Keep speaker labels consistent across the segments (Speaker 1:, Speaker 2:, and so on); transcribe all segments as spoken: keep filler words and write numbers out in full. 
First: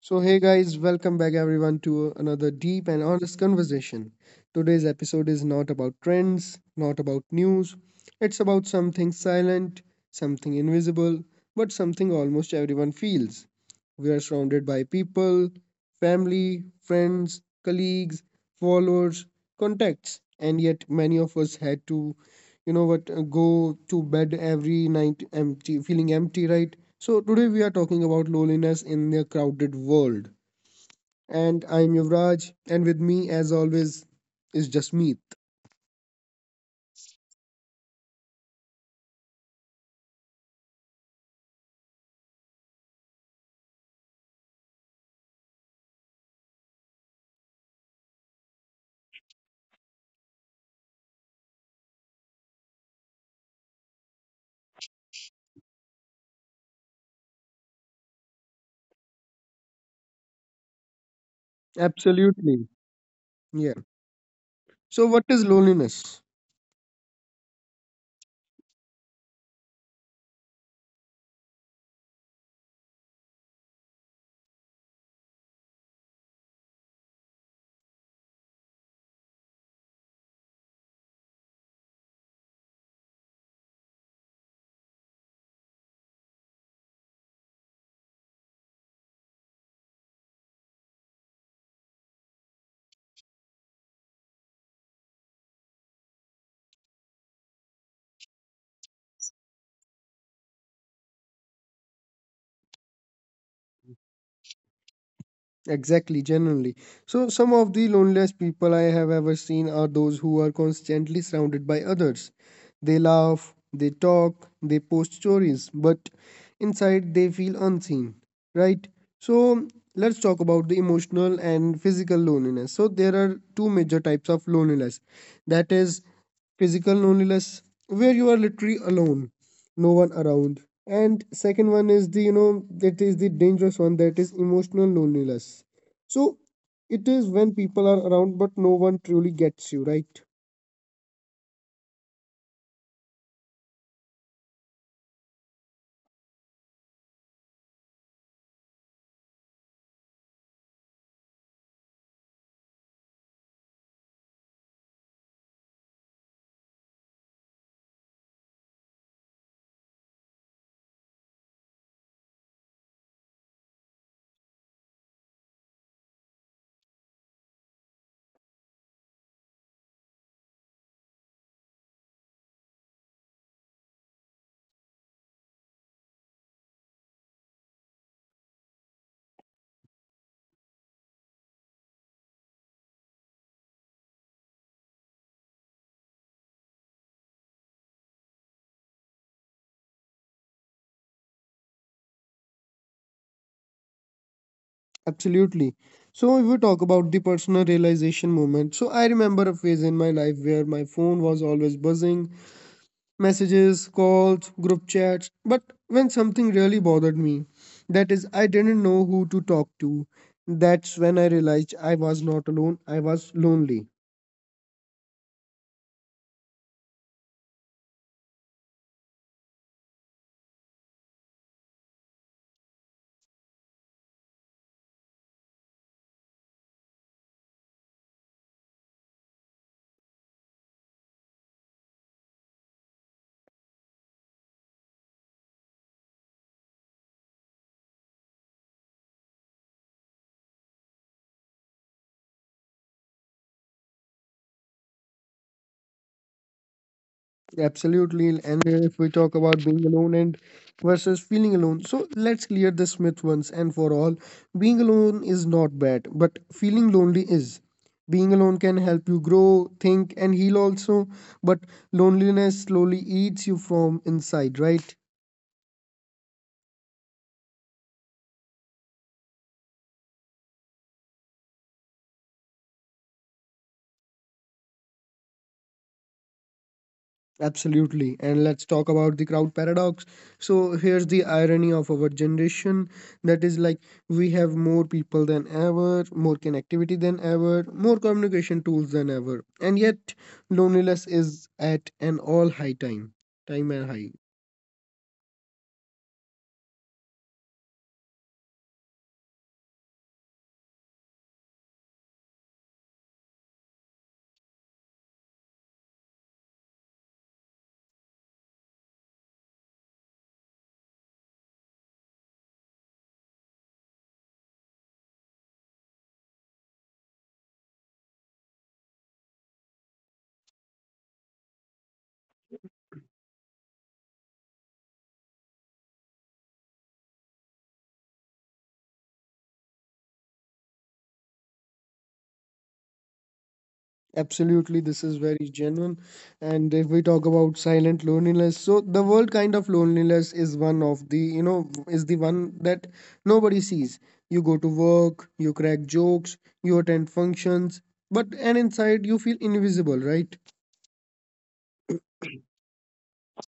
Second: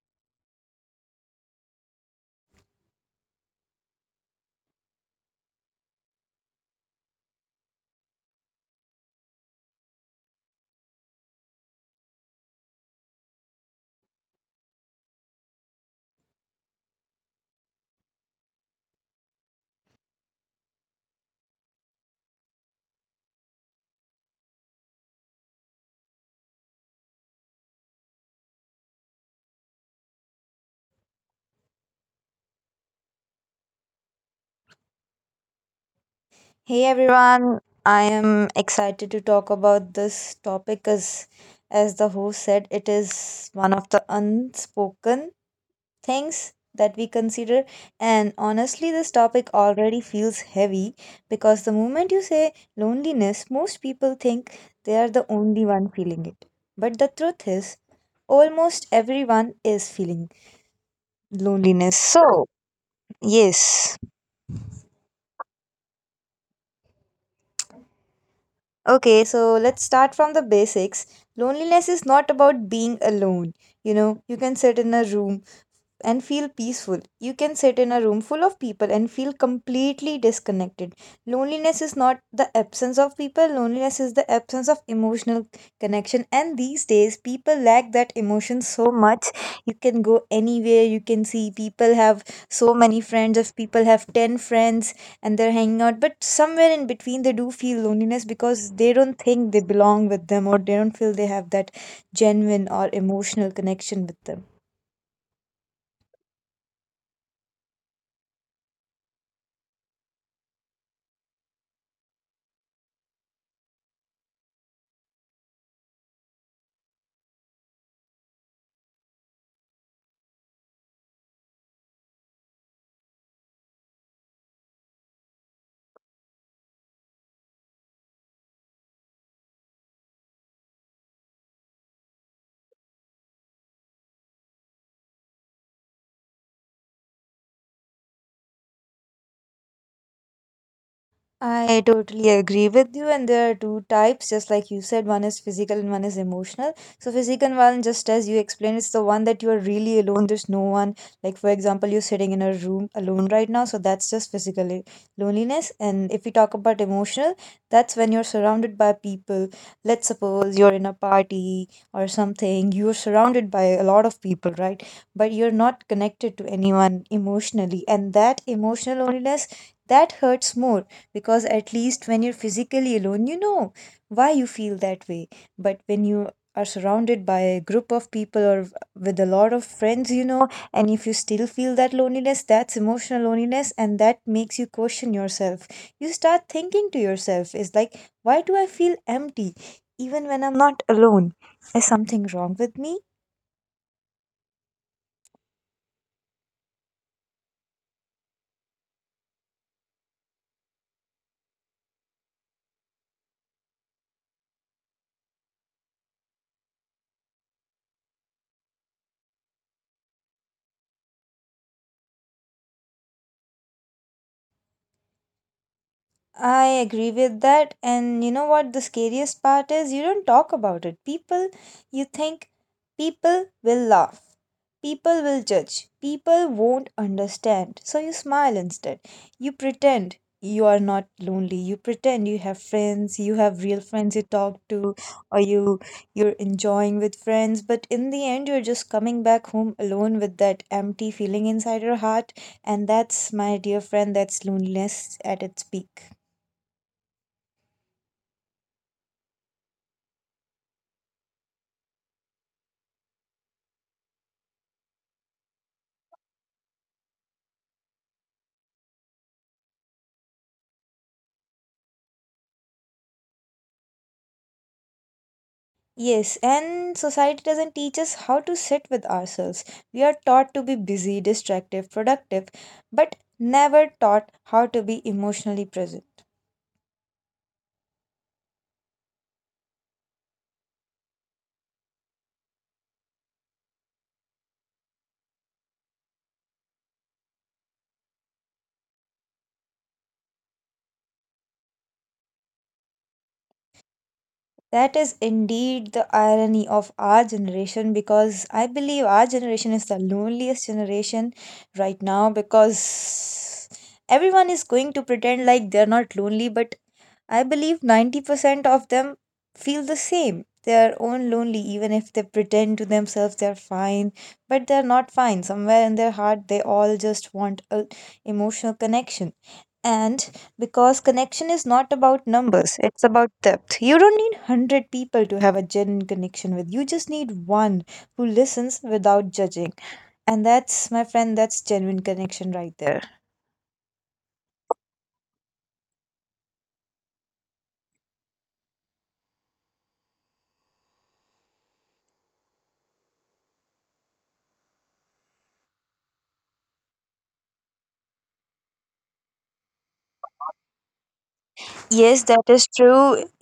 Speaker 1: So, hey guys, welcome back everyone to another deep and honest conversation. Today's episode is not about trends, not about news. It's about something silent, something invisible, but something almost everyone feels. We are surrounded by people, family, friends, colleagues, followers, contacts, and yet many of us had to, you know what, uh, go to bed every night empty, feeling empty, right? So today we are talking about loneliness in a crowded world. And I'm Yuvraj, and with me as always is Jasmeet.
Speaker 2: Hey everyone, I am excited to talk about this topic, as as the host said, it is one of the unspoken things that we consider, and honestly this topic already feels heavy because the moment you say loneliness, most people think they are the only one feeling it. But the truth is, almost everyone is feeling loneliness. So,
Speaker 1: Absolutely. Yeah.
Speaker 2: yes.
Speaker 1: So what is loneliness?
Speaker 2: Okay, so let's start from the basics. Loneliness is not about being alone. You know, you can sit in a room and feel peaceful. You can sit in a room full of people and feel completely disconnected. Loneliness is not the absence of people, loneliness is the absence of emotional connection. And these days, people lack that emotion so much. You can go anywhere, you can see people have so many friends. If people have ten friends and they're hanging out, but somewhere in between, they do feel loneliness because they don't think they belong with them, or they don't feel they have that genuine or emotional connection with them.
Speaker 1: Exactly, genuinely. So, some of the loneliest people I have ever seen are those who are constantly surrounded by others. They laugh, they talk, they post stories, but inside they feel unseen, right? So, let's talk about the emotional and physical loneliness. So, there are two major types of loneliness, that is, physical loneliness, where you are literally alone, no one around, and second one is the, you know, that is the dangerous one, that is emotional loneliness. So it is when people are around but no one truly gets you, right?
Speaker 2: I totally agree with you, and there are two types, just like you said, one is physical and one is emotional. So, physical one, just as you explained, it's the one that you are really alone. There's no one. Like, for example, you're sitting in a room alone right now, so that's just physical loneliness. And if we talk about emotional, that's when you're surrounded by people. Let's suppose you're in a party or something, you're surrounded by a lot of people, right? But you're not connected to anyone emotionally, and that emotional loneliness, that hurts more, because at least when you're physically alone, you know why you feel that way. But when you are surrounded by a group of people or with a lot of friends, you know, and if you still feel that loneliness, that's emotional loneliness, and that makes you question yourself. You start thinking to yourself, is like, why do I feel empty even when I'm not alone? Is something wrong with me?
Speaker 1: Absolutely. So if we talk about the personal realization moment, so I remember a phase in my life where my phone was always buzzing, messages, calls, group chats, but when something really bothered me, that is, I didn't know who to talk to. That's when I realized I was not alone, I was lonely.
Speaker 2: I agree with that. And you know what the scariest part is? You don't talk about it. People, you think people will laugh, people will judge, people won't understand. So you smile instead. You pretend you are not lonely. You pretend you have friends, you have real friends you talk to, or you you're enjoying with friends, but in the end you're just coming back home alone with that empty feeling inside your heart. And that's, my dear friend, that's loneliness at its peak.
Speaker 1: Absolutely. And if we talk about being alone and versus feeling alone, so let's clear this myth once and for all. Being alone is not bad, but feeling lonely is. Being alone can help you grow, think, and heal also, but loneliness slowly eats you from inside, right?
Speaker 2: Yes, and society doesn't teach us how to sit with ourselves. We are taught to be busy, distractive, productive, but never taught how to be emotionally present.
Speaker 1: Absolutely. And let's talk about the crowd paradox. So, here's the irony of our generation, that is, like, we have more people than ever, more connectivity than ever, more communication tools than ever. And yet, loneliness is at an all high time, time and high.
Speaker 2: That is indeed the irony of our generation, because I believe our generation is the loneliest generation right now, because everyone is going to pretend like they're not lonely, but I believe ninety percent of them feel the same. They're own lonely, even if they pretend to themselves they're fine, but they're not fine. Somewhere in their heart, they all just want a emotional connection. And because connection is not about numbers, it's about depth. You don't need one hundred people to have a genuine connection with you, just need one who listens without judging. And that's, my friend, that's genuine connection right there.
Speaker 1: Absolutely, this is very genuine. And if we talk about silent loneliness, so the world kind of loneliness is one of the, you know, is the one that nobody sees. You go to work, you crack jokes, you attend functions, but and inside you feel invisible, right?
Speaker 2: Yes, that is true.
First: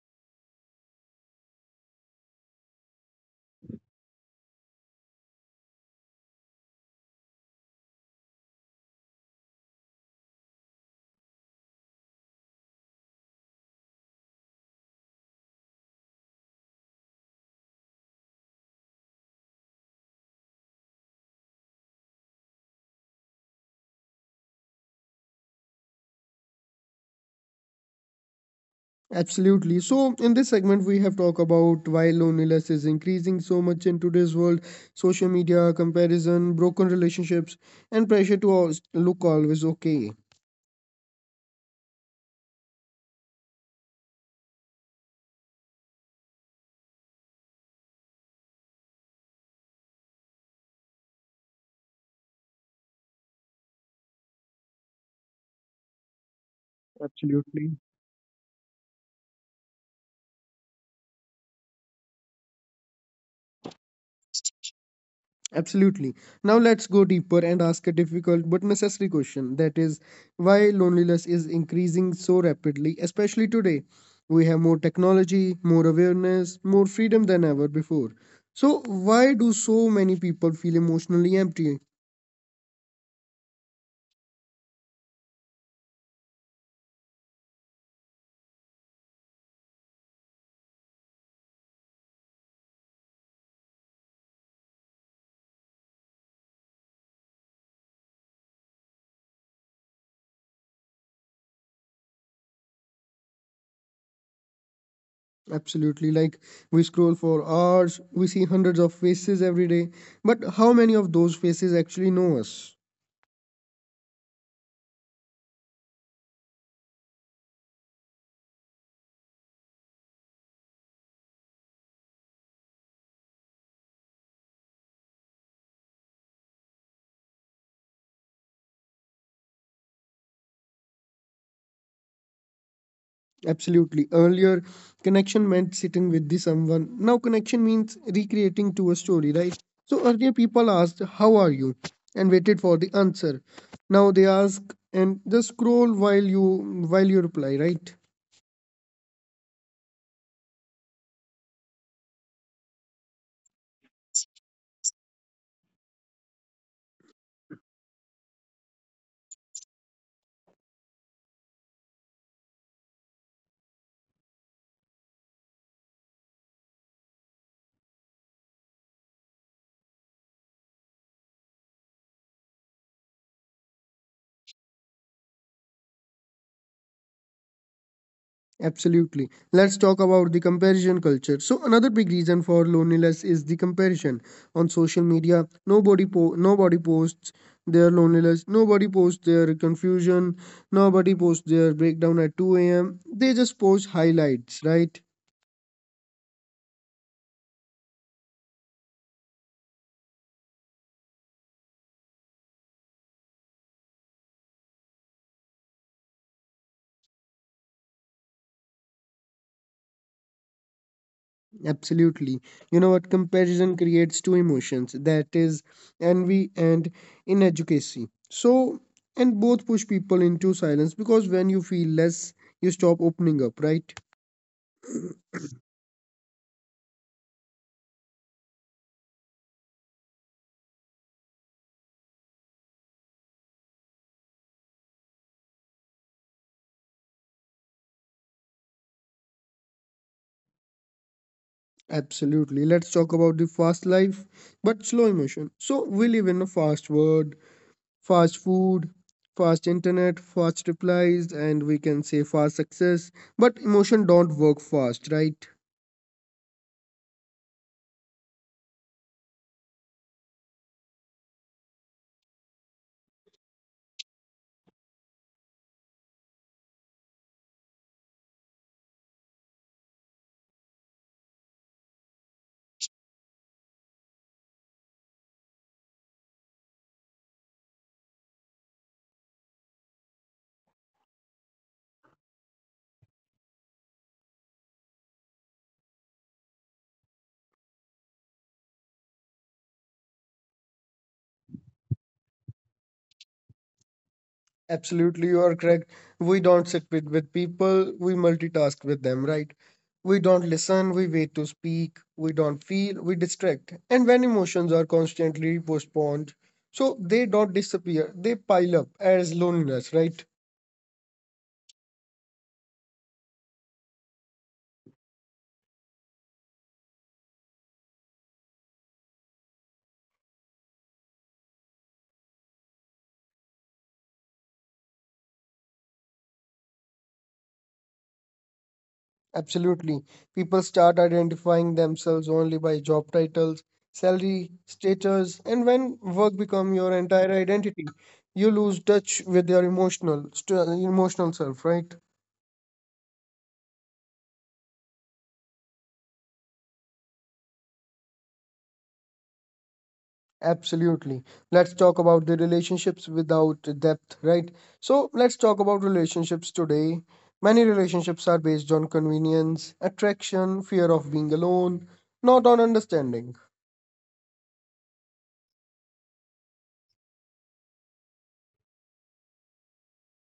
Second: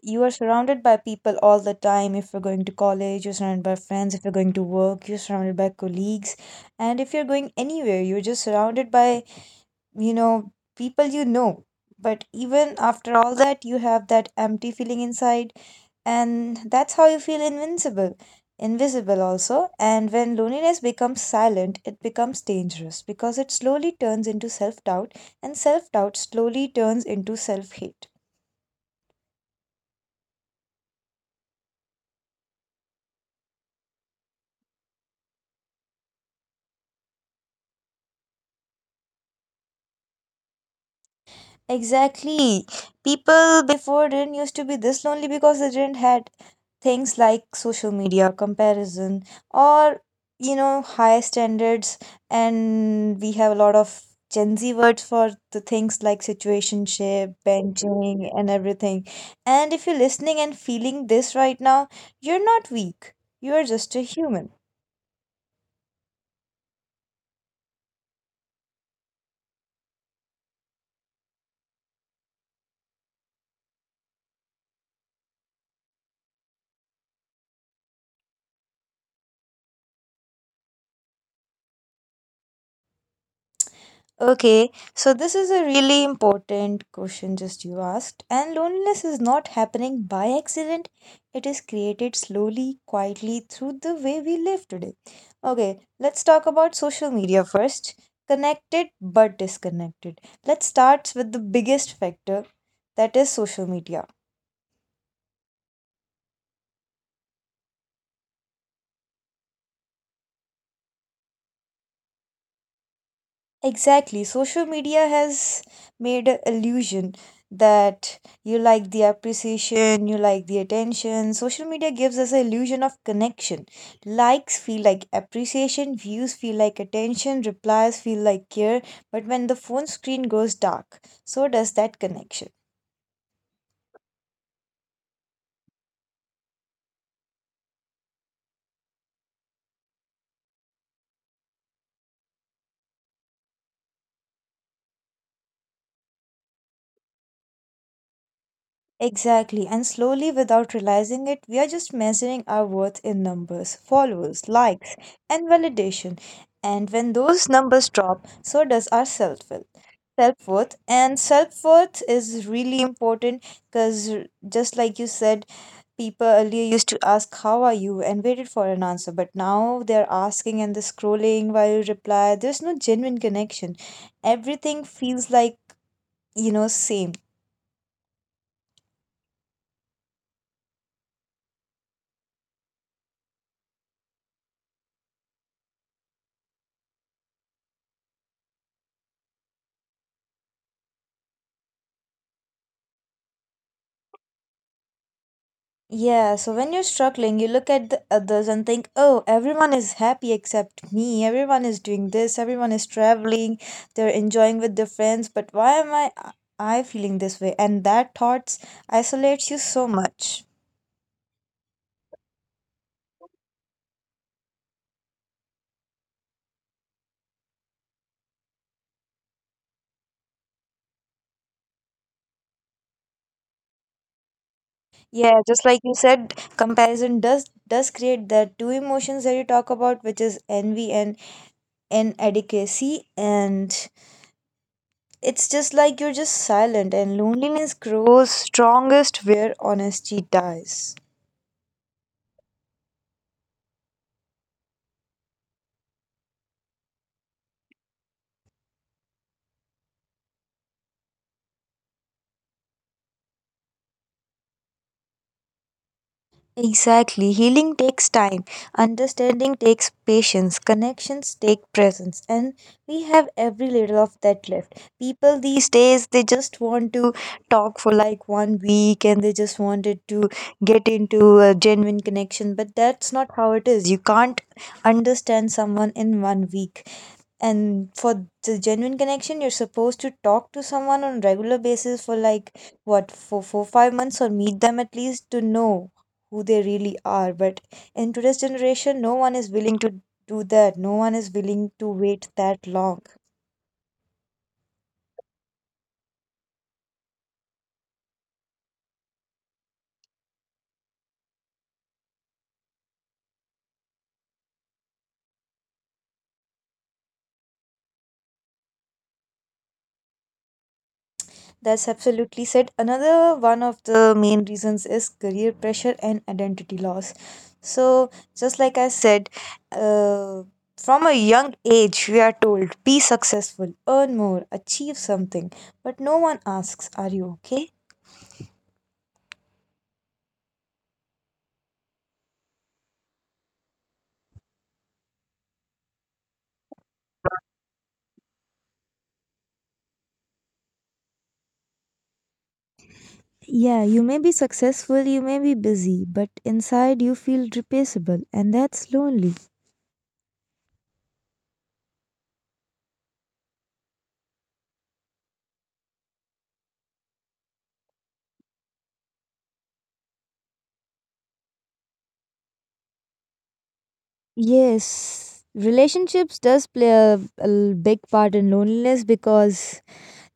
Speaker 2: You are surrounded by people all the time. If you're going to college, you're surrounded by friends. If you're going to work, you're surrounded by colleagues. And if you're going anywhere, you're just surrounded by, you know, people you know. But even after all that, you have that empty feeling inside, and that's how you feel invincible, invisible also. And when loneliness becomes silent, it becomes dangerous, because it slowly turns into self doubt, and self doubt slowly turns into self hate.
Speaker 1: Absolutely. So in this segment, we have talked about why loneliness is increasing so much in today's world, social media, comparison, broken relationships, and pressure to al- look always okay.
Speaker 2: Exactly. People before didn't used to be this lonely because they didn't had things like social media, comparison, or you know, high standards. And we have a lot of Gen Z words for the things like situationship,
Speaker 1: Absolutely.
Speaker 2: benching and everything. And if you're listening and feeling this right now, you're not weak. You are just a human.
Speaker 1: Absolutely. Now let's go deeper and ask a difficult but necessary question, that is, why loneliness is increasing so rapidly, especially today? We have more technology, more awareness, more freedom than ever before. So, why do so many people feel emotionally empty?
Speaker 2: Okay, so this is a really important question just you asked. And loneliness is not happening by accident. It is created slowly, quietly through the way we live today. Okay, let's talk about social media first. Connected but disconnected. Let's start with the biggest factor, that is social media.
Speaker 1: Absolutely. Like, we scroll for hours, we see hundreds of faces every day, but how many of those faces actually know us?
Speaker 2: Exactly. Social media has made an illusion that you like the appreciation, you like the attention. Social media gives us an illusion of connection. Likes feel like appreciation, views feel like attention, replies feel like care. But when the phone screen goes dark, so does that connection.
Speaker 1: Absolutely. Earlier, connection meant sitting with the someone. Now, connection means recreating to a story, right? So, earlier people asked, "How are you?" and waited for the answer. Now they ask and just scroll while you while you reply, right?
Speaker 2: Exactly, and slowly, without realizing it, we are just measuring our worth in numbers, followers, likes, and validation. And when those numbers drop, so does our self will. Self worth, and self worth is really important because, just like you said, people earlier used to ask, "How are you?" and waited for an answer, but now they're asking and they're scrolling while you reply. There's no genuine connection, everything feels like, you know, same.
Speaker 1: Absolutely. Let's talk about the comparison culture. So another big reason for loneliness is the comparison on social media. Nobody po- nobody posts their loneliness. Nobody posts their confusion. Nobody posts their breakdown at two a m. They just post highlights, right?
Speaker 2: Yeah, so when you're struggling, you look at the others and think, oh, everyone is happy except me. Everyone is doing this. Everyone is traveling. They're enjoying with their friends. But why am I, I feeling this way? And that thoughts isolates you so much.
Speaker 1: Absolutely. You know what? Comparison creates two emotions. That is envy and inadequacy. So and both push people into silence because when you feel less, you stop opening up, right?
Speaker 2: Yeah, just like you said, comparison does does create that two emotions that you talk about, which is envy and inadequacy, and it's just like you're just silent, and loneliness grows strongest where honesty dies.
Speaker 1: Absolutely. Let's talk about the fast life, but slow emotion. So we live in a fast world, fast food, fast internet, fast replies, and we can say fast success. But emotion don't work fast, right?
Speaker 2: Exactly. Healing takes time, understanding takes patience, connections take presence, and we have every little of that left. People these days, they just want to talk for like one week and they just wanted to get into a genuine connection, but that's not how it is. You can't understand someone in one week, and for the genuine connection you're supposed to talk to someone on regular basis for like, what, for four five months, or meet them at least to know who they really are. But in today's generation, no one is willing to do that. No one is willing to wait that long.
Speaker 1: Absolutely, you are correct. We don't sit with, with people, we multitask with them, right? We don't listen, we wait to speak, we don't feel, we distract. And when emotions are constantly postponed, so they don't disappear, they pile up as loneliness, right?
Speaker 2: That's absolutely said. Another one of the main reasons is career pressure and identity loss. So, just like I said, uh, from a young age, we are told be successful, earn more, achieve something. But no one asks, are you okay?
Speaker 1: Absolutely. People start identifying themselves only by job titles, salary, status, and when work become your entire identity, you lose touch with your emotional st- emotional self, right?
Speaker 2: Yeah, you may be successful, you may be busy, but inside you feel replaceable, and that's lonely.
Speaker 1: Absolutely. Let's talk about the relationships without depth, right? So, let's talk about relationships today. Many relationships are based on convenience, attraction, fear of being alone, not on understanding.
Speaker 2: Yes, relationships does play a, a l- big part in loneliness because,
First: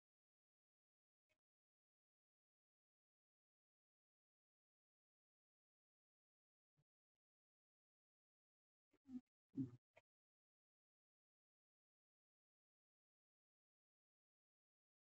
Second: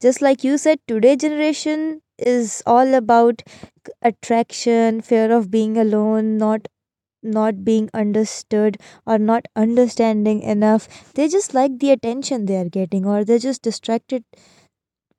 Speaker 2: just like you said, today generation is all about c- attraction, fear of being alone, not not being understood or not understanding enough. They just like the attention they are getting, or they're just distracted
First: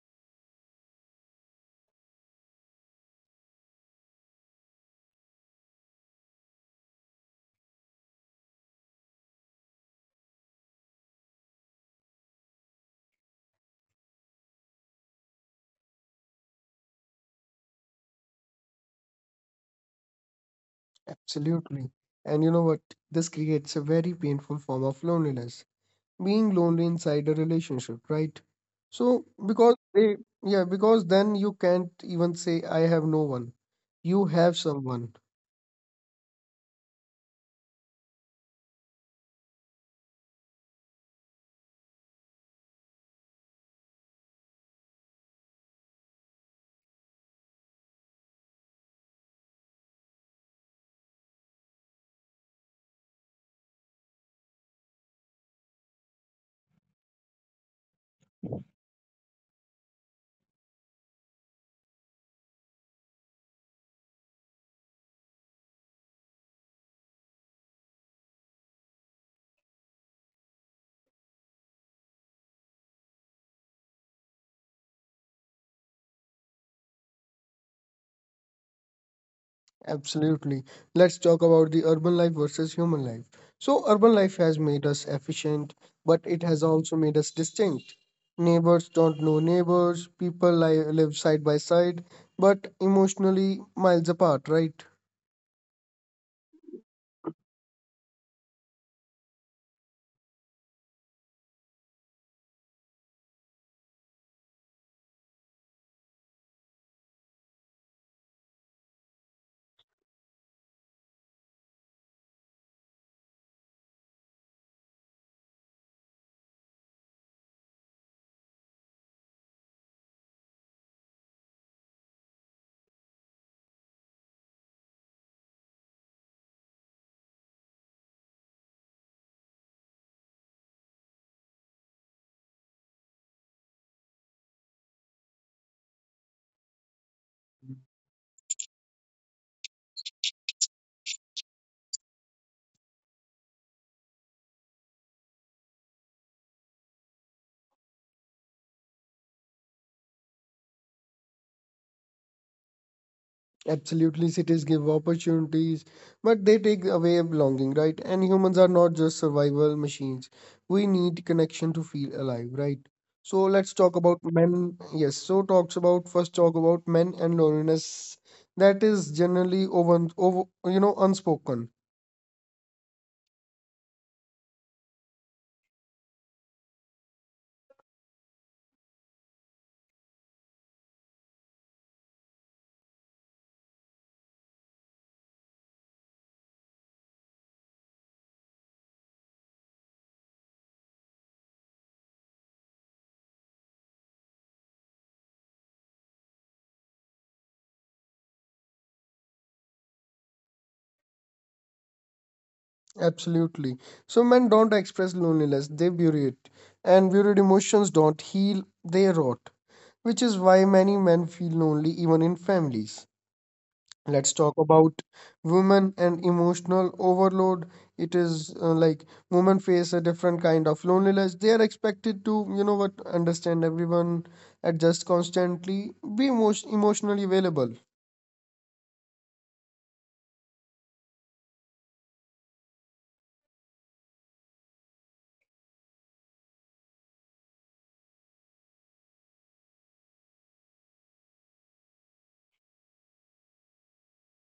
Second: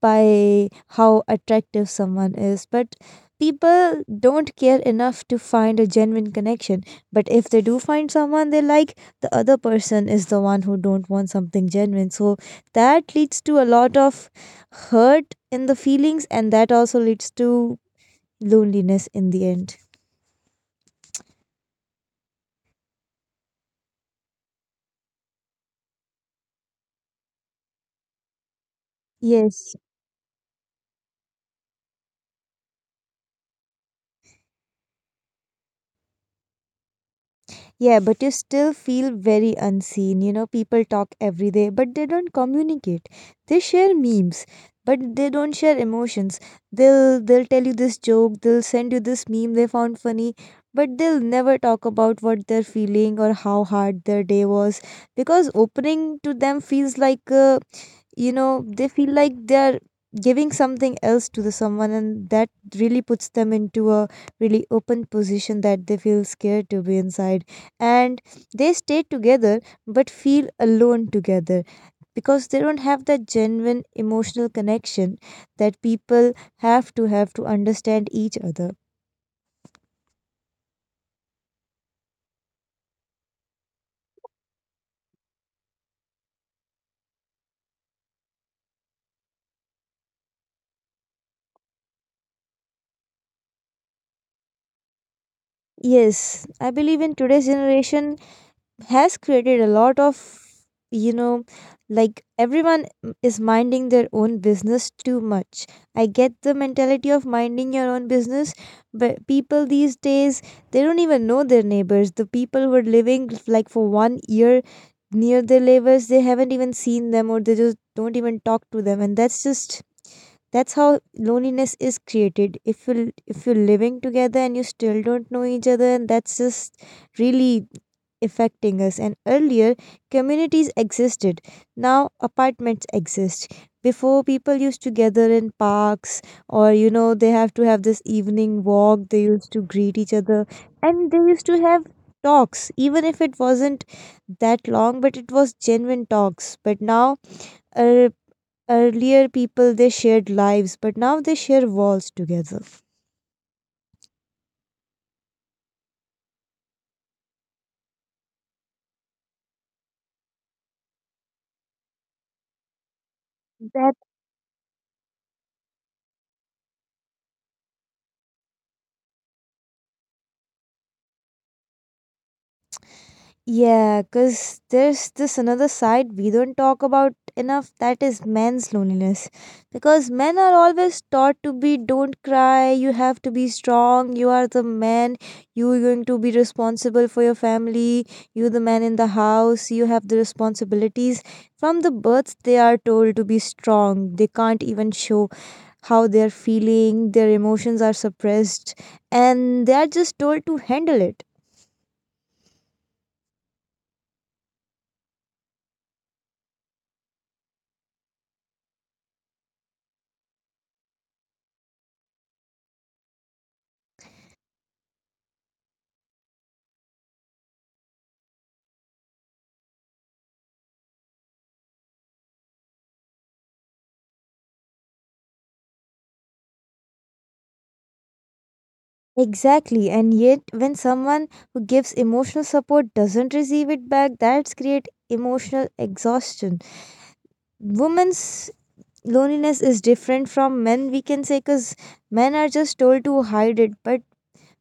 Speaker 2: by how attractive someone is, but people don't care enough to find a genuine connection. But if they do find someone they like, the other person is the one who don't want something genuine. So that leads to a lot of hurt in the feelings, and that also leads to loneliness in the end.
Speaker 1: Absolutely. And you know what? This creates a very painful form of loneliness. Being lonely inside a relationship, right? So, because
Speaker 2: Yes.
Speaker 1: they, yeah, because then you can't even say, I have no one. You have someone.
Speaker 2: Yeah, but you still feel very unseen. You know, people talk every day, but they don't communicate. They share memes, but they don't share emotions. They'll they'll tell you this joke, they'll send you this meme they found funny, but they'll never talk about what they're feeling or how hard their day was, because opening to them feels like uh, you know, they feel like they're giving something else to the someone, and that really puts them into a really open position that they feel scared to be inside, and they stay together but feel alone together, because they don't have that genuine emotional connection that people have to have to understand each other.
Speaker 1: Absolutely. Let's talk about the urban life versus human life. So, urban life has made us efficient, but it has also made us distinct. Neighbors don't know neighbors, people li live side by side, but emotionally miles apart, right?
Speaker 2: Yes, I believe in today's generation has created a lot of, you know, like everyone is minding their own business too much. I get the mentality of minding your own business, but people these days, they don't even know their neighbors. The people who are living like for one year near their neighbors, they haven't even seen them, or they just don't even talk to them. And that's just that's how loneliness is created. If you if you're living together and you still don't know each other, and that's just really affecting us. And earlier, communities existed. Now, apartments exist. Before, people used to gather in parks, or you know, they have to have this evening walk. They used to greet each other, and they used to have talks, even if it wasn't that long, but it was genuine talks. But now, uh, earlier people, they shared lives, but now they share walls together.
Speaker 1: Absolutely, cities give opportunities, but they take away belonging, right? And humans are not just survival machines. We need connection to feel alive, right? So let's talk
Speaker 2: That.
Speaker 1: about men. Yes, so talks about first talk about men and loneliness. That is generally over, over you know, unspoken.
Speaker 2: Yeah, because there's this another side we don't talk about enough, that is men's loneliness. Because men are always taught to be don't cry, you have to be strong, you are the man, you are going to be responsible for your family, you're the man in the house, you have the responsibilities. From the birth, they are told to be strong, they can't even show how they're feeling, their emotions are suppressed, and they are just told to handle it.
Speaker 1: Absolutely. So men don't express loneliness; they bury it, and buried emotions don't heal; they rot, which is why many men feel lonely even in families. Let's talk about women and emotional overload. It is, uh, like, women face a different kind of loneliness. They are expected to, you know what, understand everyone, adjust constantly, be most emotionally available.
Speaker 2: Exactly, and yet when someone who gives emotional support doesn't receive it back, that's create emotional exhaustion. Women's loneliness is different from men, we can say, because men are just told to hide it. But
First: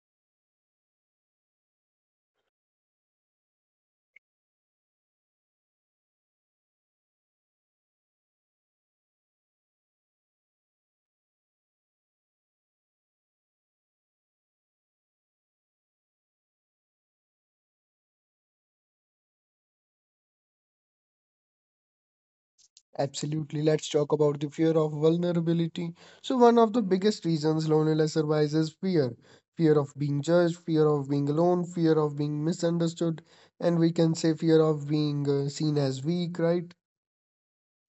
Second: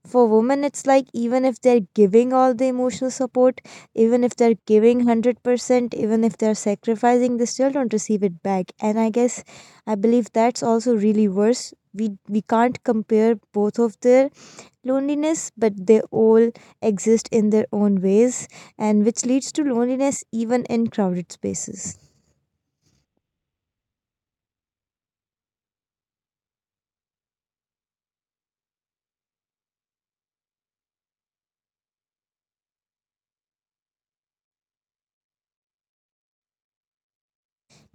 Speaker 2: for women, it's like even if they're giving all the emotional support, even if they're giving one hundred percent, even if they're sacrificing, they still don't receive it back. And I guess I believe that's also really worse. We, we can't compare both of their loneliness, but they all exist in their own ways, and which leads to loneliness even in crowded spaces.
Speaker 1: Absolutely. Let's talk about the fear of vulnerability. So, one of the biggest reasons loneliness survives is fear, fear of being judged, fear of being alone, fear of being misunderstood, and we can say fear of being uh, seen as weak, right?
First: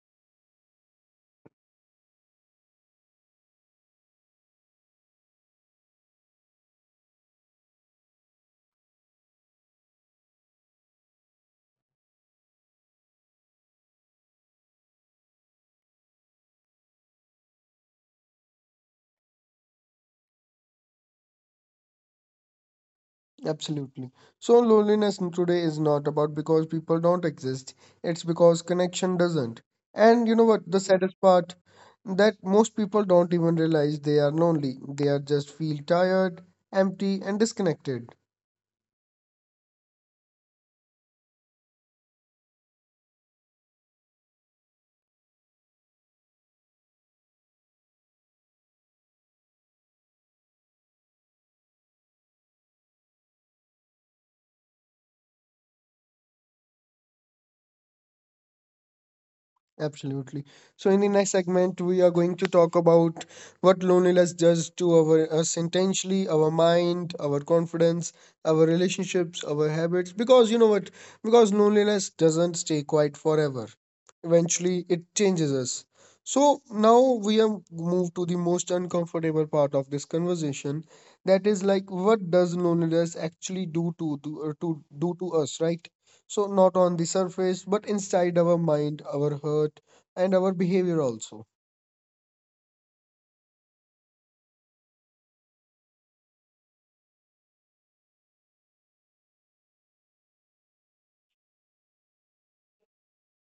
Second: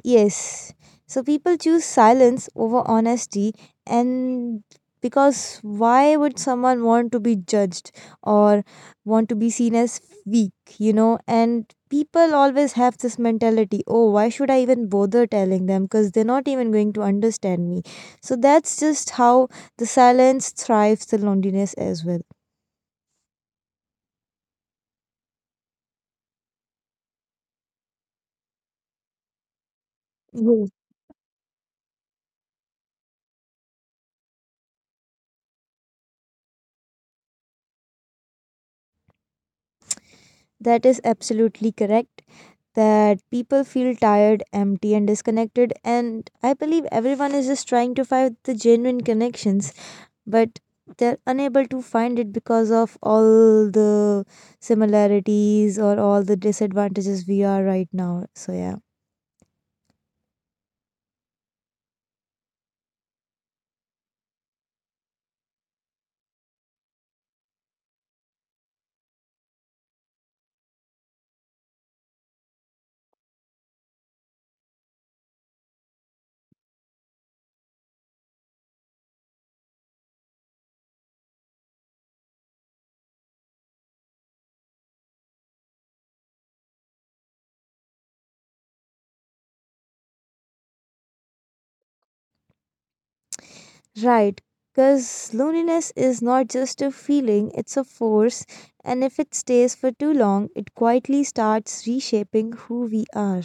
Speaker 2: Yes. So people choose silence over honesty and because why would someone want to be judged or want to be seen as weak, you know? And people always have this mentality, oh, why should I even bother telling them because they're not even going to understand me. So that's just how the silence thrives the loneliness as well.
Speaker 1: Absolutely. So loneliness in today is not about because people don't exist. It's because connection doesn't. And you know what? The saddest part that most people don't even realize they are lonely. They are just feel tired, empty, and disconnected.
Speaker 2: That is absolutely correct. That people feel tired, empty, and disconnected. And I believe everyone is just trying to find the genuine connections, but they're unable to find it because of all the similarities or all the disadvantages we are right now. So, yeah.
Speaker 1: Absolutely. So, in the next segment, we are going to talk about what loneliness does to our us intentionally, our mind, our confidence, our relationships, our habits. Because you know what? Because loneliness doesn't stay quiet forever. Eventually, it changes us. So now we have moved to the most uncomfortable part of this conversation. That is, like, what does loneliness actually do to to, uh, to do to us, right? So, not on the surface, but inside our mind, our heart, and our behavior also.
Speaker 2: Right. Because loneliness is not just a feeling, it's a force. And if it stays for too long, it quietly starts reshaping who we are.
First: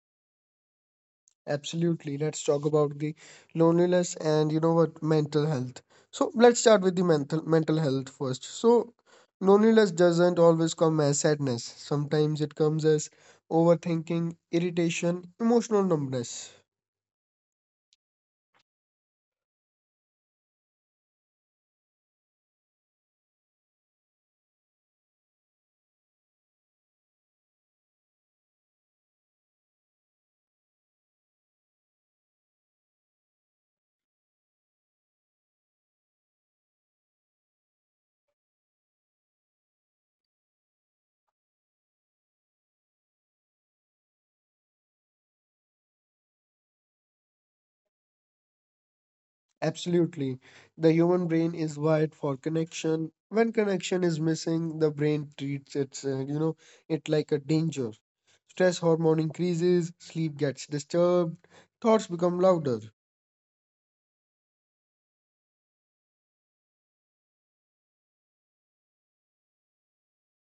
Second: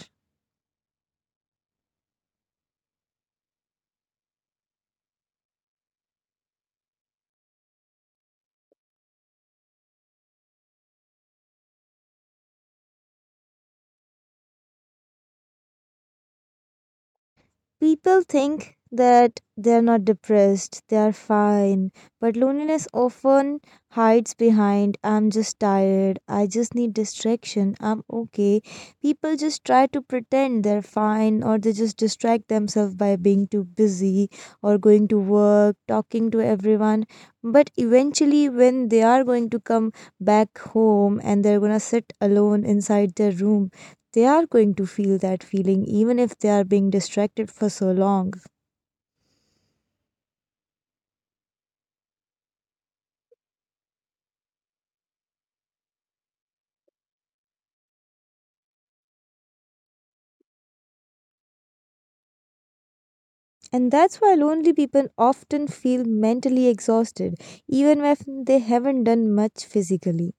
Speaker 1: Absolutely. Let's talk about the loneliness and, you know what, mental health. So, let's start with the mental mental health first. So, loneliness doesn't always come as sadness. Sometimes it comes as overthinking, irritation, emotional numbness.
Speaker 2: People think that they're not depressed, they are fine, but loneliness often hides behind I'm just tired, I just need distraction, I'm okay. People just try to pretend they're fine or they just distract themselves by being too busy or going to work, talking to everyone. But eventually, when they are going to come back home and they're gonna sit alone inside their room, they are going to feel that feeling even if they are being distracted for so long.
Speaker 1: Absolutely. The human brain is wired for connection. When connection is missing, the brain treats it, uh, you know, it like a danger. Stress hormone increases, sleep gets disturbed, thoughts become louder.
Speaker 2: And that's why lonely people often feel mentally exhausted, even when they haven't done much physically.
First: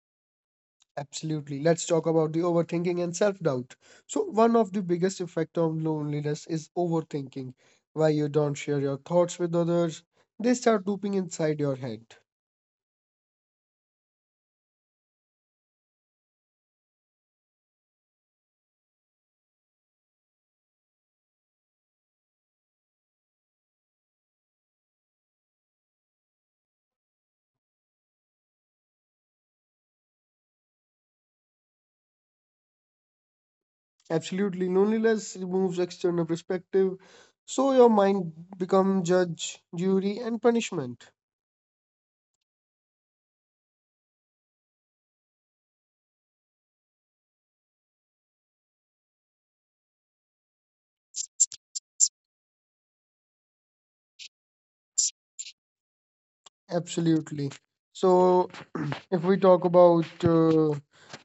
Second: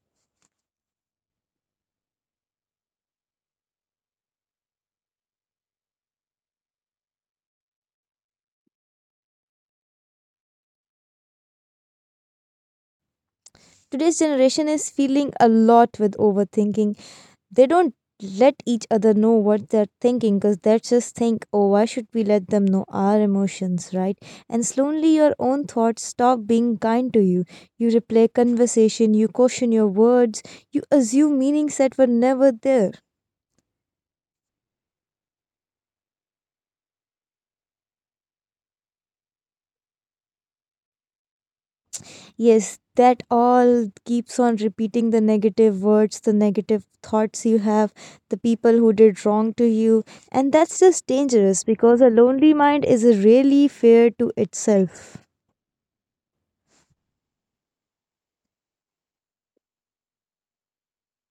Speaker 1: Absolutely. Let's talk about the overthinking and self-doubt. So one of the biggest effect of loneliness is overthinking. Why you don't share your thoughts with others, they start looping inside your head.
Speaker 2: Today's generation is feeling a lot with overthinking they don't let each other know what they're thinking because they just think, oh, why should we let them know our emotions, right? And slowly your own thoughts stop being kind to you. You replay conversation, you caution your words, you assume meanings that were never there.
Speaker 1: Absolutely. Loneliness removes external perspective, so your mind become judge, jury, and punishment.
Speaker 2: Yes, that all keeps on repeating the negative words, the negative thoughts you have, the people who did wrong to you. And that's just dangerous because a lonely mind is really fair to itself.
Speaker 1: Absolutely. So, if we talk about uh,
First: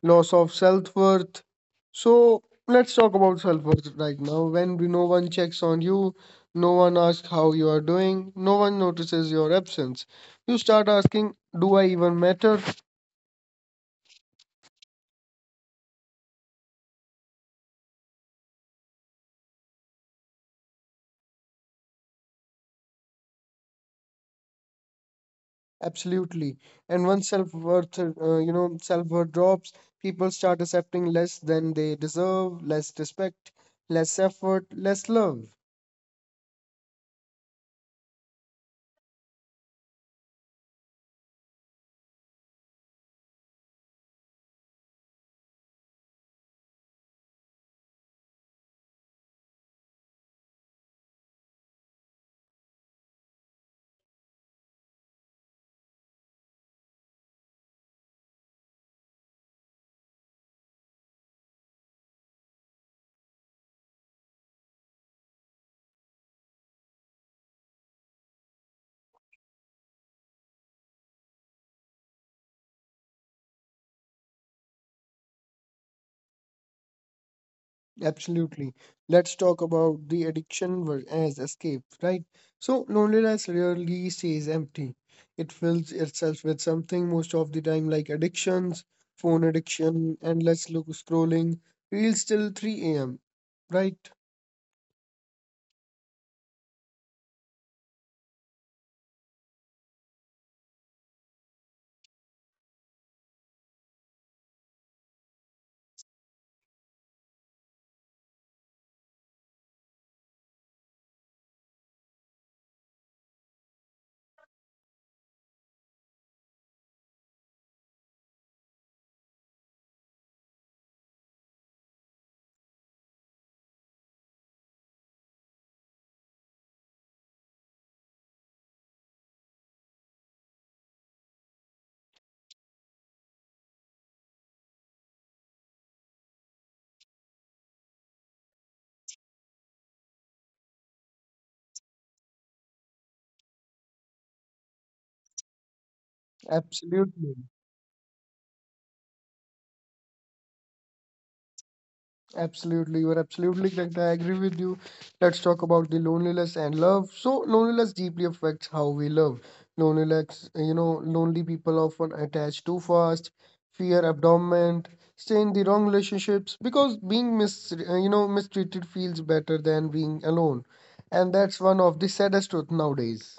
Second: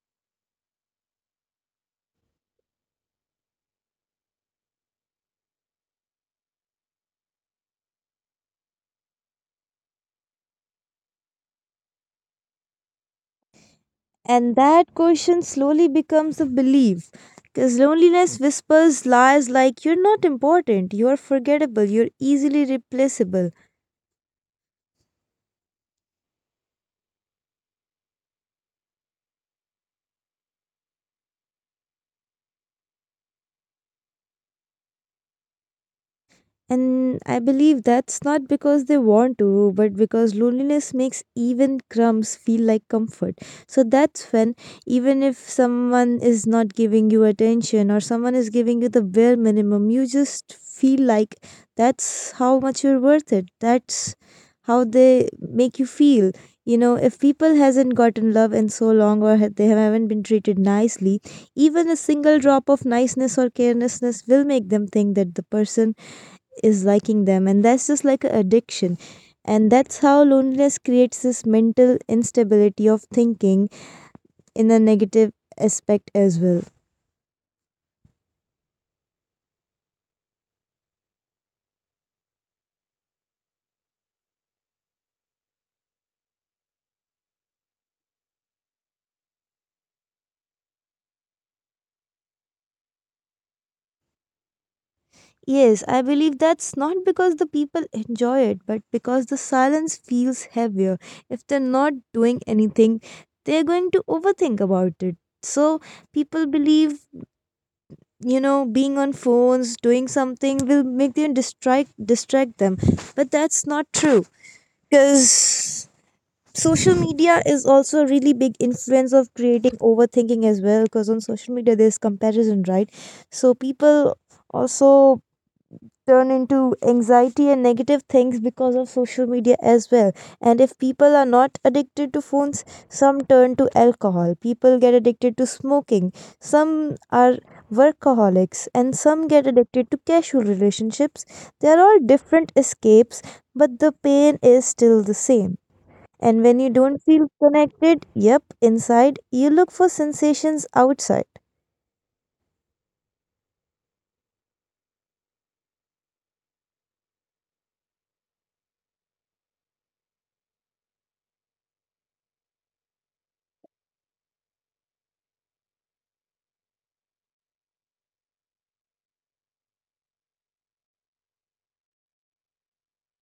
Speaker 1: loss of self worth, so let's talk about self worth right now. When we- no one checks on you, no one asks how you are doing, no one notices your absence. You start asking, "Do I even matter?"
Speaker 2: And that question slowly becomes a belief. Because loneliness whispers lies like you're not important, you're forgettable, you're easily replaceable.
Speaker 1: Absolutely. And once self-worth, uh, you know, self-worth drops, people start accepting less than they deserve, less respect, less effort, less love.
Speaker 2: And I believe that's not because they want to, but because loneliness makes even crumbs feel like comfort. So that's when, even if someone is not giving you attention or someone is giving you the bare minimum, you just feel like that's how much you're worth it. That's how they make you feel. You know, if people hasn't gotten love in so long or ha- they haven't been treated nicely, even a single drop of niceness or carelessness will make them think that the person is liking them and that's just like an addiction, and that's how loneliness creates this mental instability of thinking in a negative aspect as well.
Speaker 1: Absolutely. Let's talk about the addiction ver- as escape, right? So loneliness rarely stays empty. It fills itself with something most of the time, like addictions, phone addiction, endless look scrolling, reels till three a m, right?
Speaker 2: Yes, I believe that's not because the people enjoy it but because the silence feels heavier if they're not doing anything they're going to overthink about it. So people believe, you know, being on phones doing something will make them distract distract them, but that's not true because social media is also a really big influence of creating overthinking as well because on social media there's comparison, right? So people also turn into anxiety and negative things because of social media as well. And if people are not addicted to phones, some turn to alcohol, people get addicted to smoking, some are workaholics, and some get addicted to casual relationships. They are all different escapes, but the pain is still the same. And when you don't feel
Speaker 1: Absolutely.
Speaker 2: connected, yep, inside, you look for sensations outside.
Speaker 1: Absolutely, you are absolutely correct. I agree with you. Let's talk about the loneliness and love. So, loneliness deeply affects how we love. Loneliness, you know, lonely people often attach too fast, fear abandonment, stay in the wrong relationships because being mis, uh, you know, mistreated feels better than being alone, and that's one of the saddest truth nowadays.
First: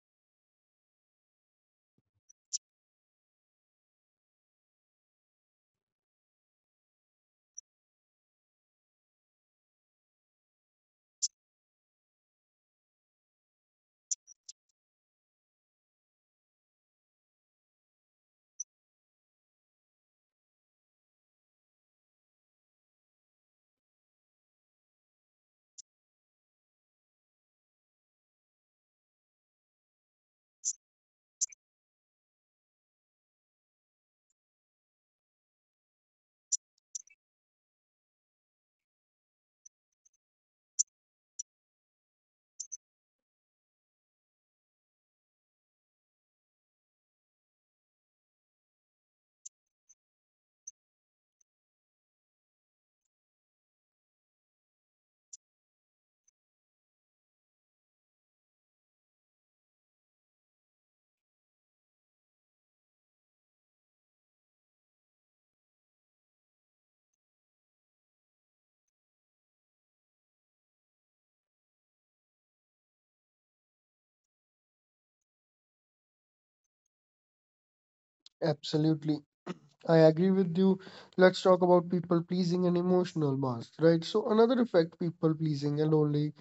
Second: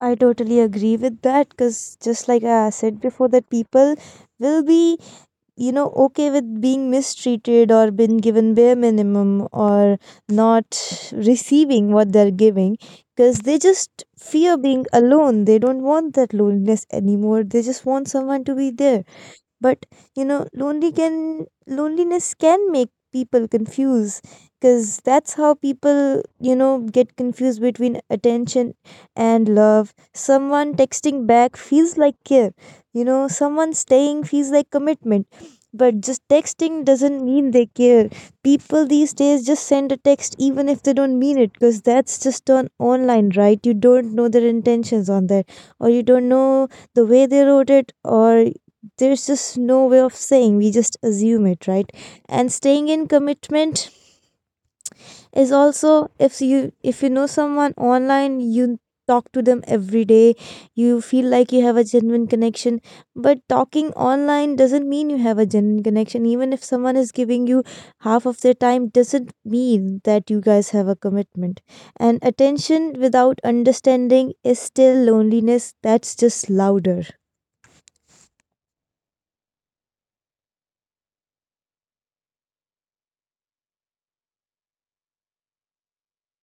Speaker 2: I totally agree with that because just like I said before, that people will be, you know, okay with being mistreated or being given bare minimum or not receiving what they're giving because they just fear being alone. They don't want that loneliness anymore. They just want someone to be there. But you know lonely can loneliness can make people confuse, because that's how people, you know, get confused between attention and love. Someone texting back feels like care, you know, someone staying feels like commitment, but just texting doesn't mean they care. People these days just send a text even if they don't mean it because that's just on online, right? You don't know their intentions on there, or you don't know the way they wrote it, or there's just no way of saying, we just assume it, right? And staying in commitment is also, if you if you know someone online, you talk to them every day, you feel like you have a genuine connection, but talking online doesn't mean you have a genuine connection. Even if someone is giving you half of their time doesn't mean that you guys have a commitment. And attention without understanding is still loneliness, that's just louder.
Speaker 1: Absolutely. I agree with you. Let's talk about people pleasing and emotional mask, right? So another effect, people pleasing and lonely.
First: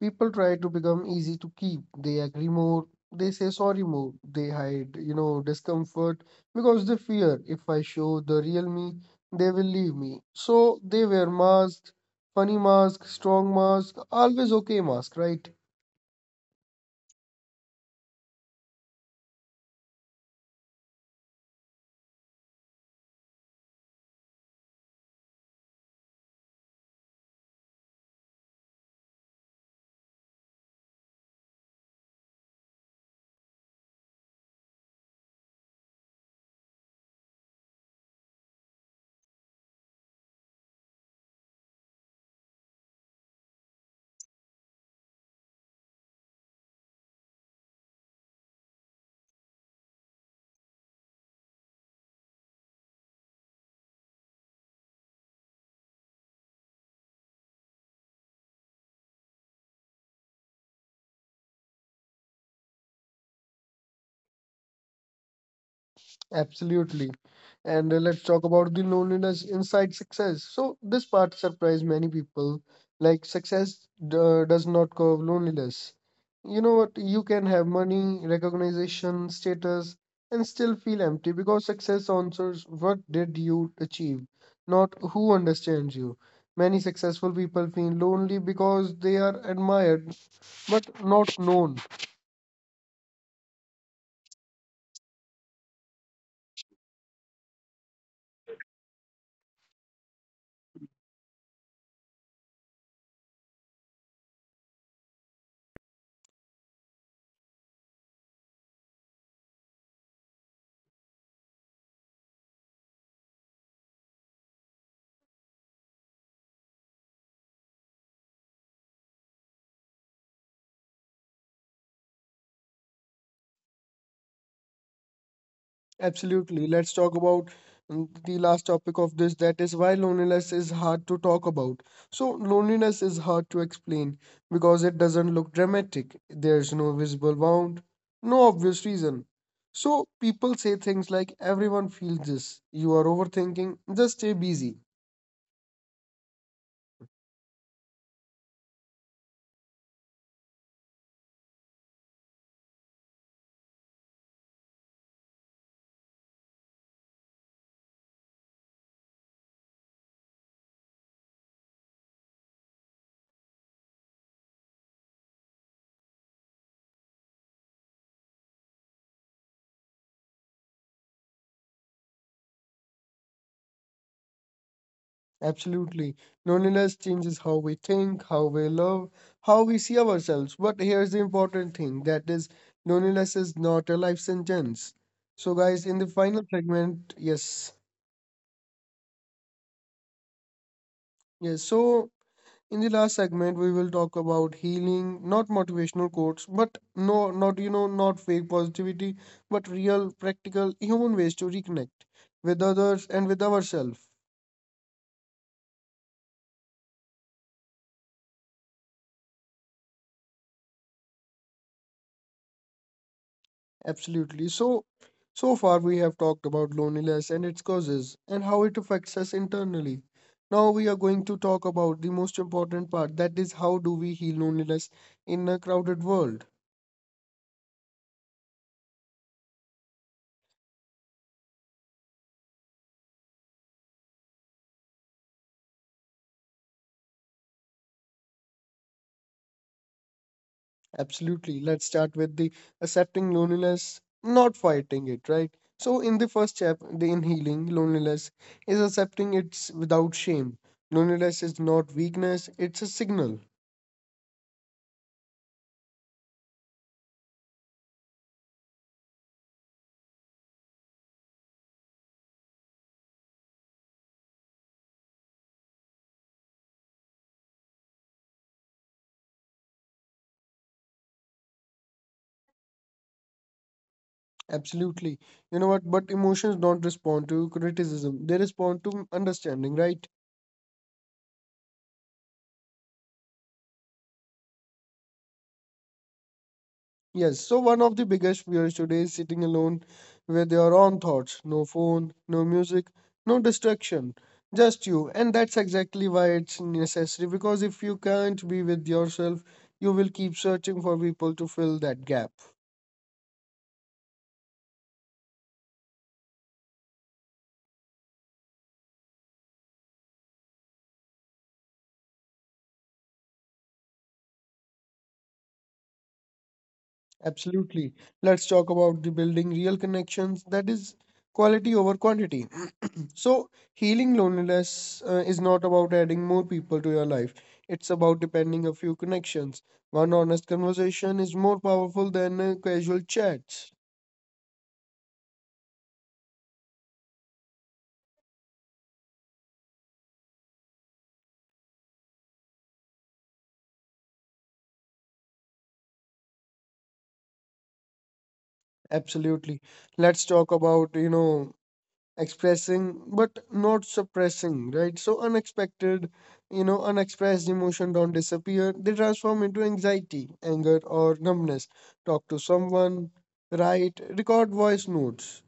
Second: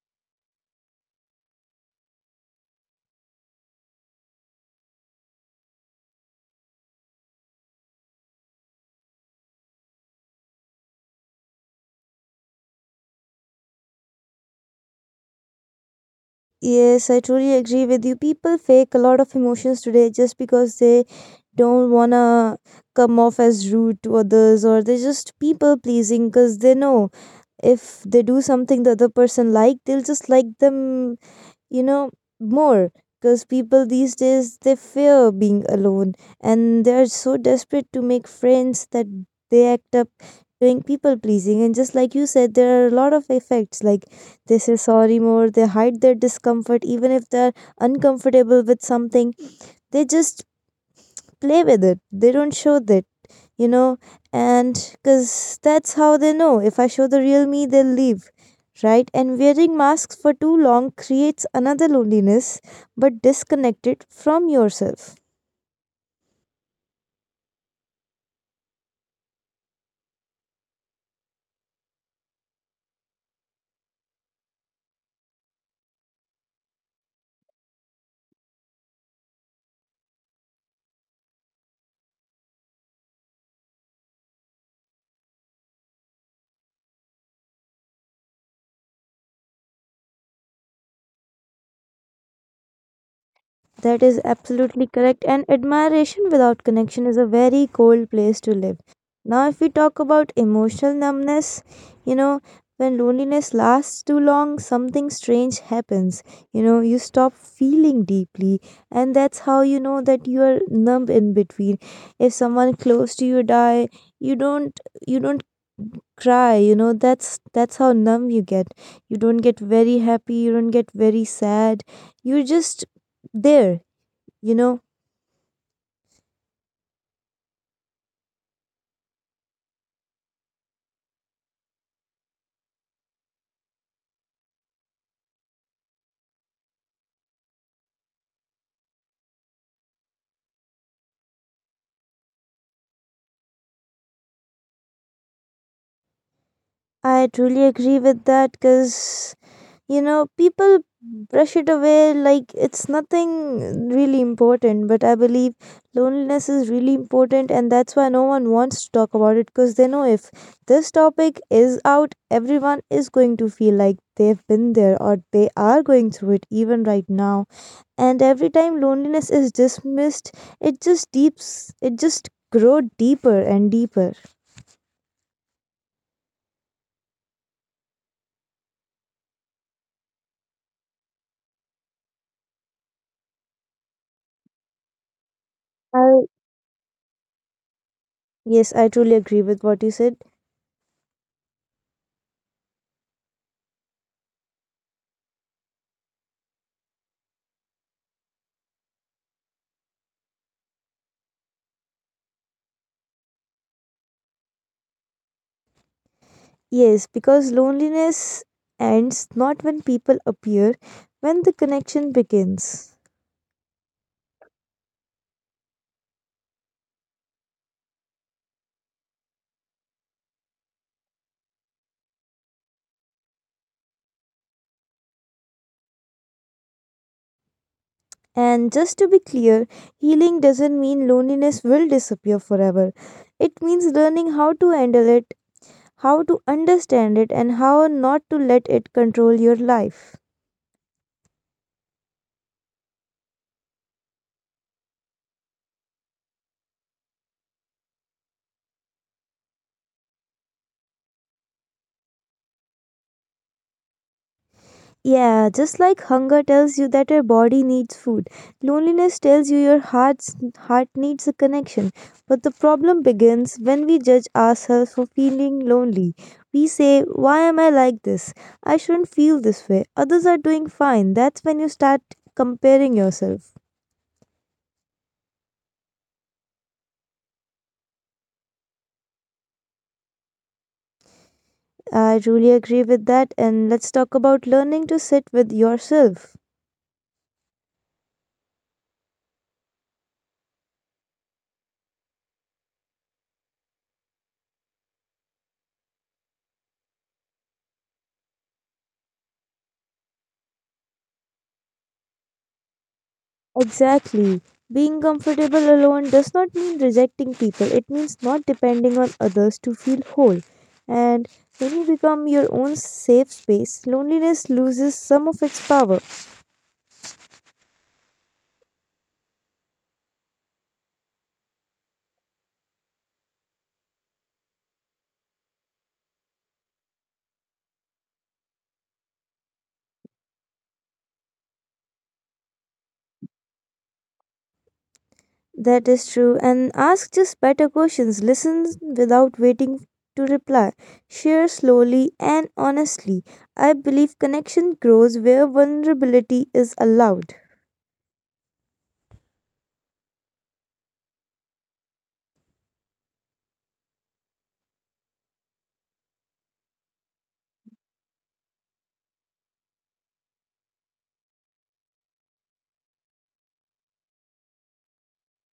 Speaker 1: People try to become easy to keep. They agree more. They say sorry more. They hide, you know, discomfort because they fear if I show the real me, they will leave me. So they wear masks, funny mask, strong mask, always okay mask, right?
Speaker 2: Yes, I truly agree with you. People fake a lot of emotions today just because they don't want to come off as rude to others, or they're just people pleasing because they know if they do something the other person like, they'll just like them, you know, more, because people these days they fear being alone and they're so desperate to make friends that they act up doing people pleasing. And just like you said, there are a lot of effects, like they say sorry more, they hide their discomfort even if they're uncomfortable with something, they just play with it, they don't show that, you know, and because that's how they know. If I show the real me, they'll leave, right? And wearing masks for too long creates another loneliness, but disconnected from yourself.
Speaker 1: Absolutely. And uh, let's talk about the loneliness inside success. So, this part surprised many people. Like, success uh, does not curve loneliness. You know what? You can have money, recognition, status, and still feel empty because success answers what did you achieve, not who understands you. Many successful people feel lonely because they are admired but not known.
Speaker 2: That is absolutely correct. And admiration without connection is a very cold place to live. Now, if we talk about emotional numbness, you know, when loneliness lasts too long, something strange happens. You know, you stop feeling deeply, and that's how you know that you are numb in between. If someone close to you die, you don't you don't cry. You know, that's that's how numb you get. You don't get very happy. You don't get very sad. You're just there, you know.
Speaker 1: Absolutely. Let's talk about mm, the last topic of this that is why loneliness is hard to talk about. So, loneliness is hard to explain because it doesn't look dramatic. There's no visible wound, no obvious reason. So, people say things like, everyone feels this, you are overthinking, just stay busy.
Speaker 2: I truly agree with that because, you know, people brush it away like it's nothing really important. But I believe loneliness is really important, and that's why no one wants to talk about it because they know if this topic is out, everyone is going to feel like they've been there or they are going through it even right now. And every time loneliness is dismissed, it just deeps, it just grow deeper and deeper.
Speaker 1: Absolutely. Loneliness changes how we think, how we love, how we see ourselves. But here's the important thing that is, loneliness is not a life sentence. So, guys, in the
Speaker 2: I
Speaker 1: final segment, yes,
Speaker 2: Yes, I truly agree with what you said.
Speaker 1: yes. So, in the last segment, we will talk about healing, not motivational quotes, but no, not, you know, not fake positivity, but real, practical, human ways to reconnect with others and with ourselves.
Speaker 2: Yes, because loneliness ends not when people appear, when the connection begins.
Speaker 1: Absolutely. So, so far we have talked about loneliness and its causes and how it affects us internally. Now we are going to talk about the most important part, that is how do we heal loneliness in a crowded world?
Speaker 2: And just to be clear, healing doesn't mean loneliness will disappear forever. It means learning how to handle it, how to understand it, and how not to let it control your life.
Speaker 1: Absolutely. Let's start with the accepting loneliness, not fighting it, right? So in the first step, the in healing loneliness is accepting it without shame. Loneliness is not weakness, it's a signal.
Speaker 2: Yeah, just like hunger tells you that your body needs food, loneliness tells you your heart's heart needs a connection. But the problem begins when we judge ourselves for feeling lonely. We say, "Why am I like this? I shouldn't feel this way. Others are doing fine." That's when you start comparing yourself.
Speaker 1: Absolutely. You know what? But emotions don't respond to criticism. They respond to understanding, right?
Speaker 2: I truly agree with that, and let's talk about learning to sit with yourself.
Speaker 1: Yes. So one of the biggest fears today is sitting alone with your own thoughts. No phone, no music, no distraction. Just you. And that's exactly why it's necessary because if you can't be with yourself, you will keep searching for people to fill that gap.
Speaker 2: Exactly. Being comfortable alone does not mean rejecting people, it means not depending on others to feel whole. And when you become your own safe space, loneliness loses some of its power.
Speaker 1: Absolutely. Let's talk about the building real connections. That is quality over quantity. So, healing loneliness uh, is not about adding more people to your life. It's about depending a few connections. One honest conversation is more powerful than uh, casual chats.
Speaker 2: That is true. And ask just better questions. Listen without waiting to reply. Share slowly and honestly. I believe connection grows where vulnerability is allowed.
Speaker 1: Absolutely. Let's talk about, you know, expressing but not suppressing, right? So, unexpected, you know, unexpressed emotion don't disappear. They transform into anxiety, anger, or numbness. Talk to someone, write, record voice notes,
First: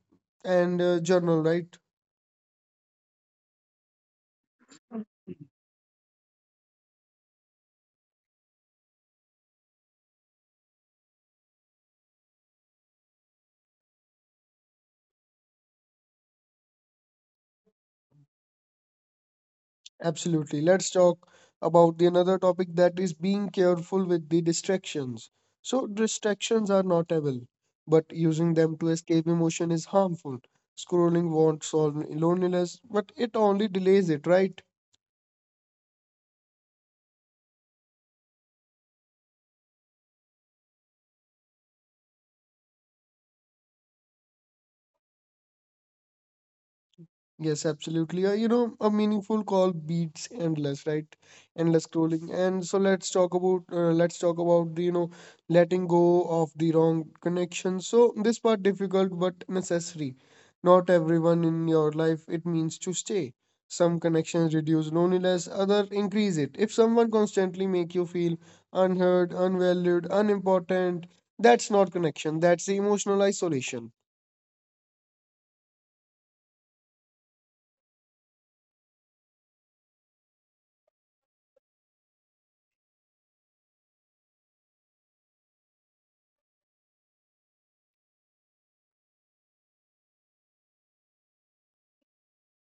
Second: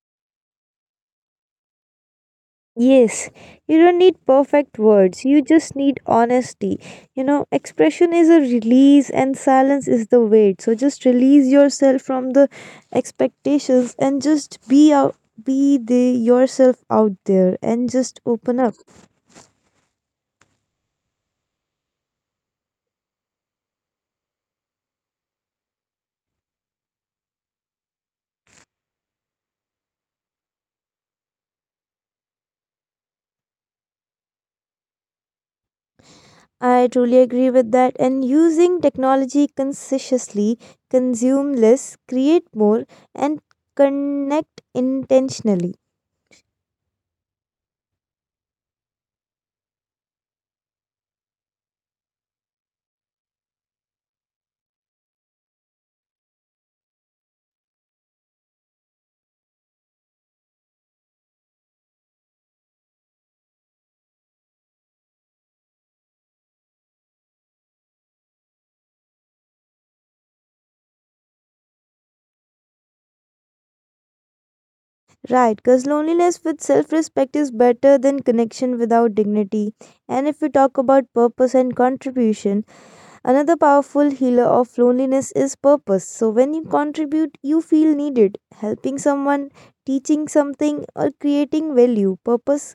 Speaker 1: and uh, journal, right?
Speaker 2: Yes, you don't need perfect words, you just need honesty. You know, expression is a release, and silence is the weight. So just release yourself from the expectations and just be out, be the yourself out there and just open up.
Speaker 1: Absolutely. Let's talk about the another topic that is being careful with the distractions. So distractions are not evil, but using them to escape emotion is harmful. Scrolling won't solve loneliness, but it only delays it, right?
Speaker 2: I truly agree with that. And using technology consciously, consume less, create more, and connect intentionally.
Speaker 1: Yes, absolutely. Uh, you know, a meaningful call beats endless, right? Endless scrolling. And so let's talk about uh, let's talk about you know letting go of the wrong connection. So this part difficult but necessary. Not everyone in your life it means to stay. Some connections reduce loneliness, other increase it. If someone constantly make you feel unheard, unvalued, unimportant, that's not connection. That's the emotional isolation.
Speaker 2: Right, because loneliness with self respect is better than connection without dignity. And if we talk about purpose and contribution, another powerful healer of loneliness is purpose. So, when you contribute, you feel needed. Helping someone, teaching something, or creating value, purpose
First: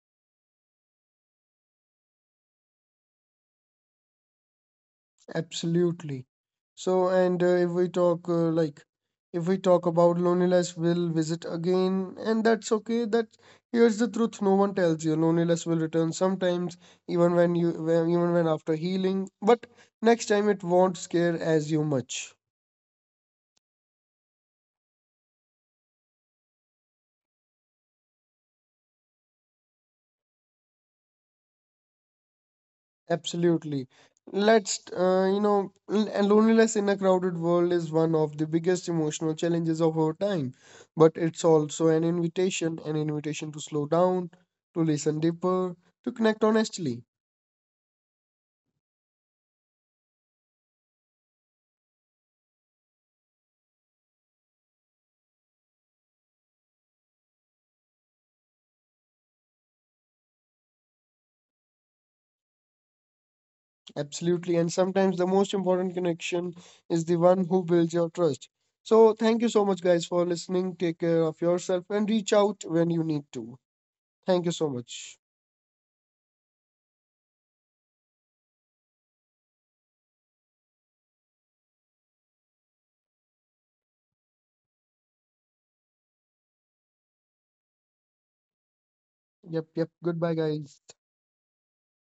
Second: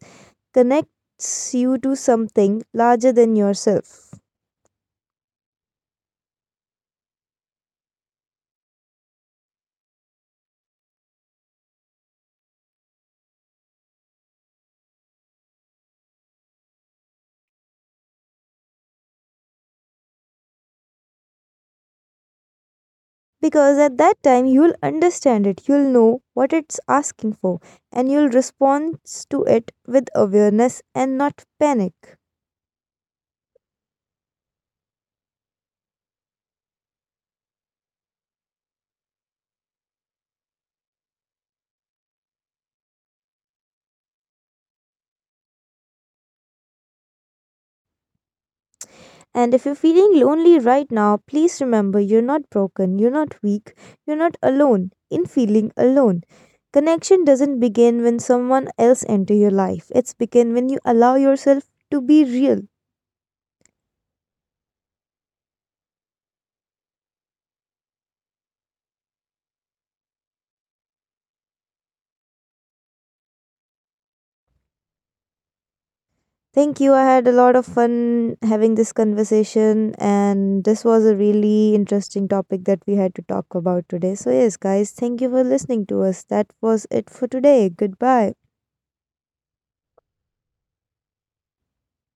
Speaker 2: connects you to something larger than yourself.
Speaker 1: Absolutely. So, and uh, if we talk uh, like if we talk about loneliness, will visit again, and that's okay. That here's the truth: no one tells you loneliness will return sometimes, even when you when, even when after healing. But next time, it won't scare as you much.
Speaker 2: Because at that time you'll understand it, you'll know what it's asking for, and you'll respond to it with awareness and not panic.
Speaker 1: Absolutely. Let's, uh, you know, l- and loneliness in a crowded world is one of the biggest emotional challenges of our time. But it's also an invitation, an invitation to slow down, to listen deeper, to connect honestly.
Speaker 2: And if you're feeling lonely right now, please remember you're not broken, you're not weak, you're not alone in feeling alone. Connection doesn't begin when someone else enter your life, it's begin when you allow yourself to be real.
Speaker 1: Absolutely. And sometimes the most important connection is the one who builds your trust. So thank you so much, guys, for listening. Take care of yourself and reach out when you need to. Thank you so much.
Speaker 2: Thank you. I had a lot of fun having this conversation, and this was a really interesting topic that we had to talk about today. So, yes, guys, thank you for listening to us. That was it for today. Goodbye.
Speaker 1: Yep, yep. Goodbye, guys.